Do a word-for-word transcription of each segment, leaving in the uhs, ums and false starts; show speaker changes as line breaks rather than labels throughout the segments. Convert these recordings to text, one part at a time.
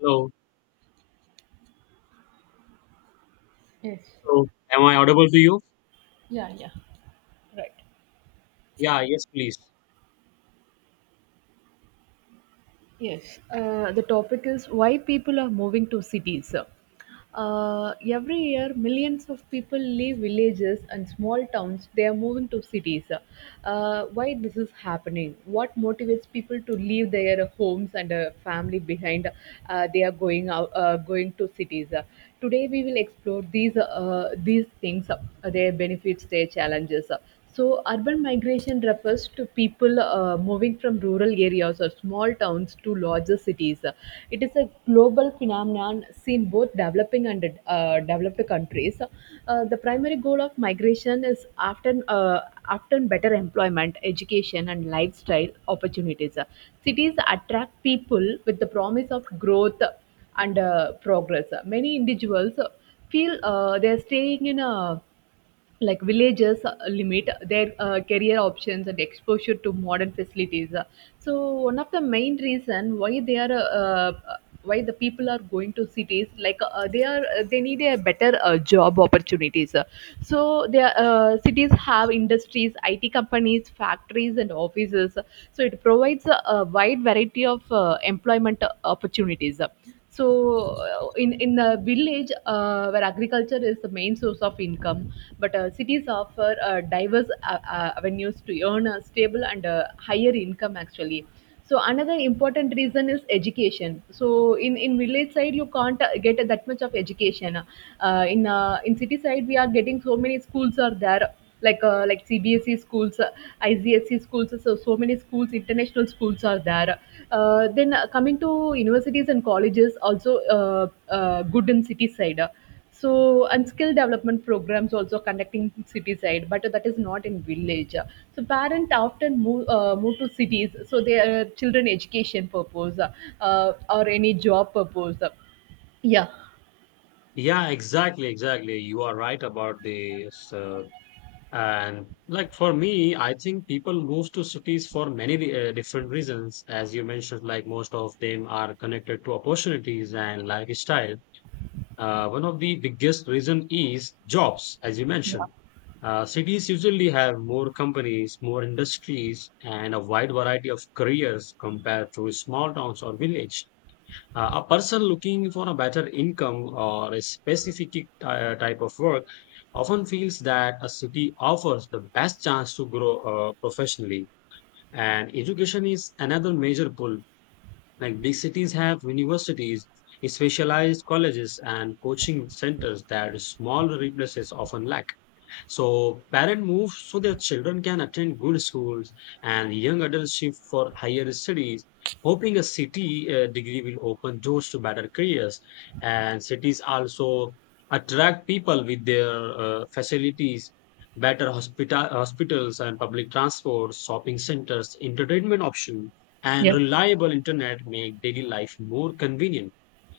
Hello. Hello. Am I audible to you?
Right.
Yeah. Yes, please.
Yes. Uh, the topic is why people are moving to cities. Uh, every year, millions of people leave villages and small towns. They are moving to cities. Uh, why this is happening? What motivates people to leave their homes and uh, family behind? Uh, they are going out, uh, going to cities. Uh, today, we will explore these uh, these things, uh, their benefits, their challenges. Uh, So, urban migration refers to people uh, moving from rural areas or small towns to larger cities. It is a global phenomenon seen both developing and uh, developed countries. Uh, the primary goal of migration is often uh, often better employment, education, and lifestyle opportunities. Cities attract people with the promise of growth and uh, progress. Many individuals feel uh, they are staying in a like villagers uh, limit their uh, career options and exposure to modern facilities. Uh, so, one of the main reason why they are uh, uh, why the people are going to cities like uh, they are uh, they need a better uh, job opportunities. Uh, so their uh, cities have industries, it companies, factories and offices, so it provides a, a wide variety of uh, employment opportunities. So, uh, in in the village uh, where agriculture is the main source of income, but uh, cities offer uh, diverse uh, uh, avenues to earn a stable and uh, higher income actually. So another important reason is education. So in, in village side you can't uh, get that much of education. Uh, in uh, in city side we are getting so many schools are there, like uh, like C B S E schools, uh, I C S E schools, so so many schools, international schools are there. Uh, then uh, Coming to universities and colleges, also uh, uh, good in city side. So and skill development programs also conducting in city side, but that is not in village. So parent often move uh, move to cities, so their children education purpose uh, or any job purpose. Yeah,
Yeah, exactly, exactly. You are right about this. Uh, and like for me, I think people move to cities for many re- uh, different reasons. As you mentioned, like most of them are connected to opportunities and lifestyle. Uh, one of the biggest reason is jobs, as you mentioned. Uh, cities usually have more companies, more industries, and a wide variety of careers compared to small towns or village. Uh, a person looking for a better income or a specific uh, type of work often feels that a city offers the best chance to grow uh, professionally. And education is another major pull. Like big cities have universities, specialized colleges, and coaching centers that small places often lack. So parent move so their children can attend good schools and young adults shift for higher studies, hoping a city uh, degree will open doors to better careers. And cities also attract people with their uh, facilities, better hospital hospitals and public transport, shopping centers, entertainment options, and
yeah.
reliable internet make daily life more convenient.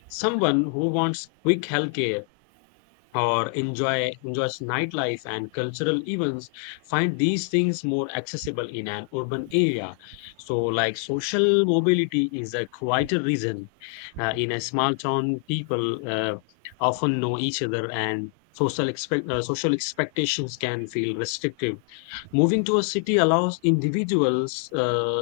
Someone who wants quick healthcare or enjoy enjoys nightlife and cultural events find these things more accessible in an urban area. So like social mobility is a quieter reason. Uh, in a small town people uh, often know each other and social expect uh, social expectations can feel restrictive. Moving to a city allows individuals uh,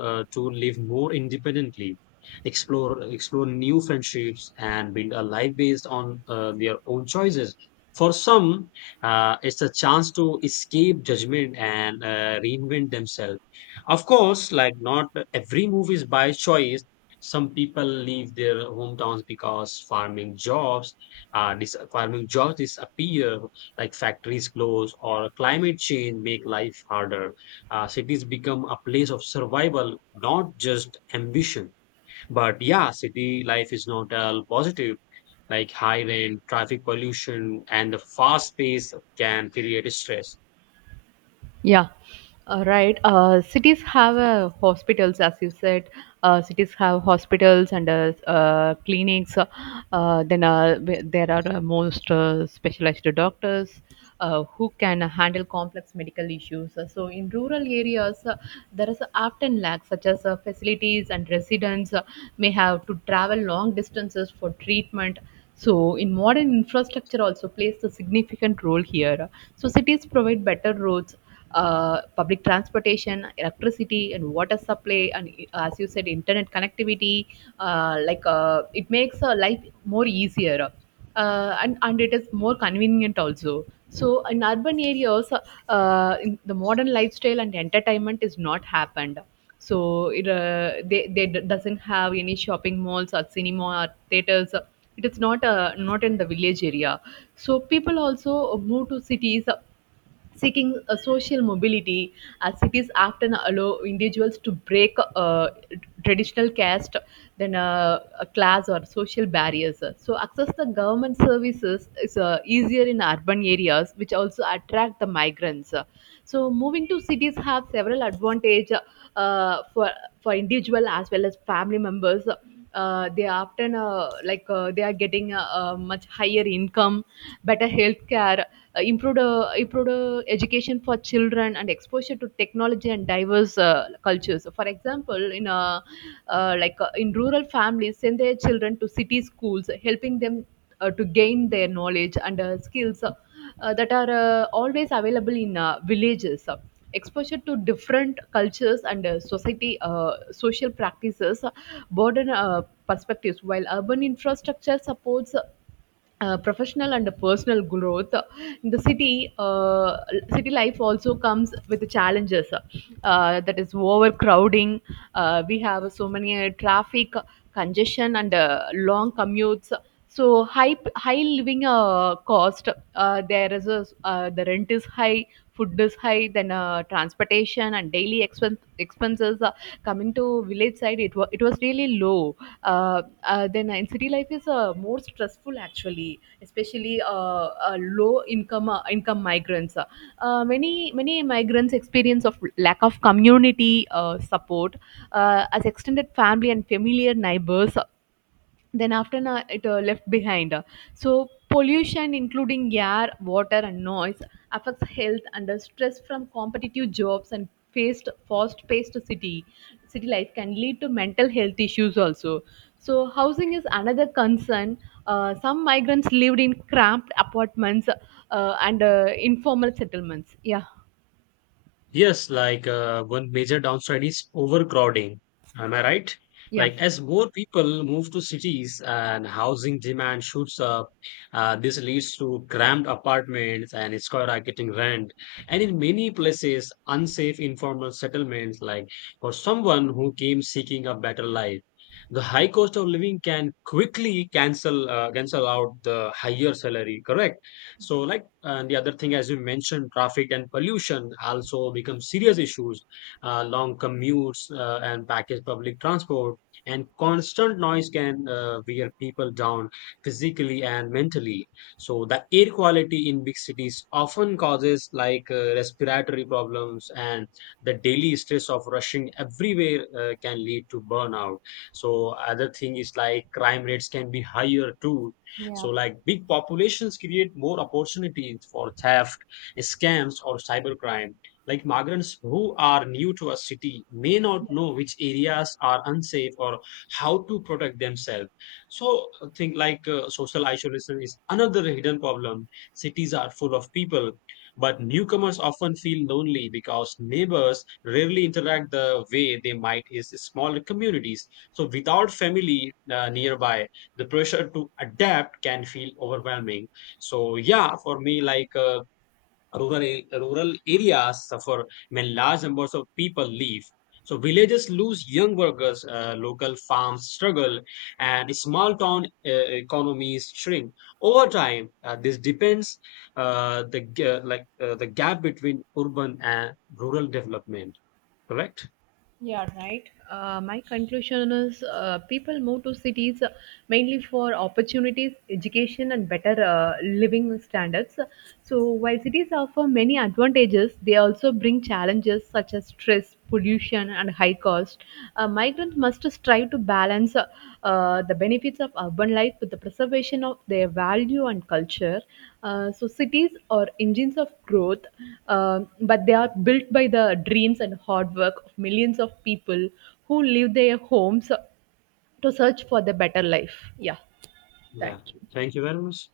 uh, to live more independently, explore explore new friendships and build a life based on uh, their own choices. For some, uh, it's a chance to escape judgment and uh, reinvent themselves. Of course, like not every move is by choice. Some people leave their hometowns because farming jobs, uh, dis- farming jobs disappear, like factories close or climate change make life harder. Uh, cities become a place of survival, not just ambition. But yeah, city life is not all positive. Like high rent, traffic pollution, and the fast pace can create stress.
Yeah, uh, right. Uh, cities have uh, hospitals, as you said. Uh, cities have hospitals and uh, uh, clinics. Uh, uh, then uh, wh- there are uh, most uh, specialized doctors uh, who can handle complex medical issues. Uh, So in rural areas, uh, there is often lack, such as uh, facilities and residents uh, may have to travel long distances for treatment. So in modern infrastructure also plays a significant role here. So cities provide better roads, uh, public transportation, electricity, and water supply, and uh, as you said, internet connectivity. Uh, like uh, it makes uh, life more easier, uh, and and it is more convenient also. So in urban areas, uh, in the modern lifestyle and entertainment is not happened. So it uh, they they d- doesn't have any shopping malls or cinema or theaters. It is not uh, not in the village area. So people also move to cities seeking a social mobility, as cities often allow individuals to break uh, traditional caste, then uh, a class or social barriers, so access the government services is uh, easier in urban areas, which also attract the migrants. So moving to cities have several advantage uh, for for individual as well as family members. Uh, they often uh, like uh, they are getting a, a much higher income, better health care, uh, improved uh, improved uh, education for children and exposure to technology and diverse uh, cultures. So, for example, in uh, uh, like uh, in rural families send their children to city schools, helping them uh, to gain their knowledge and uh, skills uh, uh, that are uh, always available in uh, villages. So, exposure to different cultures and uh, society, uh, social practices broaden uh, perspectives, while urban infrastructure supports uh, uh, professional and personal growth. In the city, uh, city life also comes with the challenges, uh, that is overcrowding. Uh, we have so many uh, traffic congestion and uh, long commutes. So high high living uh, cost. Uh, there is a, uh, the rent is high, food is high, then uh, transportation and daily expense expenses. Coming to village side, it, was it was really low. Uh, uh, then uh, in city life is uh, more stressful actually, especially uh, uh, low income uh, income migrants. Uh, uh, many many migrants experience of lack of community uh, support, uh, as extended family and familiar neighbors then after na, it uh, left behind. So pollution including air, water and noise affects health under stress from competitive jobs, and faced fast-paced city city life can lead to mental health issues also. So housing is another concern. Uh, some migrants lived in cramped apartments uh, and uh, informal settlements. yeah
Yes, like uh, one major downside is overcrowding. Am I right?
yeah
Like as more people move to cities and housing demand shoots up, uh, this leads to cramped apartments and skyrocketing rent. And in many places, unsafe informal settlements. Like for someone who came seeking a better life, the high cost of living can quickly cancel uh, cancel out the higher salary. Correct? So like uh, the other thing, as you mentioned, traffic and pollution also become serious issues. Uh, long commutes uh, and package public transport and constant noise can uh, wear people down physically and mentally. So the air quality in big cities often causes like uh, respiratory problems, and the daily stress of rushing everywhere uh, can lead to burnout. So other thing is like crime rates can be higher too. So, like big populations create more opportunities for theft, scams, or cybercrime. Like migrants who are new to a city may not know which areas are unsafe or how to protect themselves. So, I think like uh, social isolation is another hidden problem. Cities are full of people, but newcomers often feel lonely because neighbors rarely interact the way they might in smaller communities. So, without family uh, nearby, the pressure to adapt can feel overwhelming. So yeah, for me, like uh, rural a- rural areas suffer when large numbers of people leave. So villages lose young workers, uh, local farms struggle and small town uh, economies shrink over time. Uh, this depends uh, the g- uh, like uh, the gap between urban and rural development. Correct.
Right? Uh, my conclusion is uh, people move to cities uh, mainly for opportunities, education, and better uh, living standards. So, while cities offer many advantages, they also bring challenges such as stress, pollution, and high cost. Uh, migrants must strive to balance uh, uh, the benefits of urban life with the preservation of their value and culture. Uh, so, cities are engines of growth, uh, but they are built by the dreams and hard work of millions of people who leave their homes to search for the better life. Yeah,
Yeah,
thank you.
thank you very much.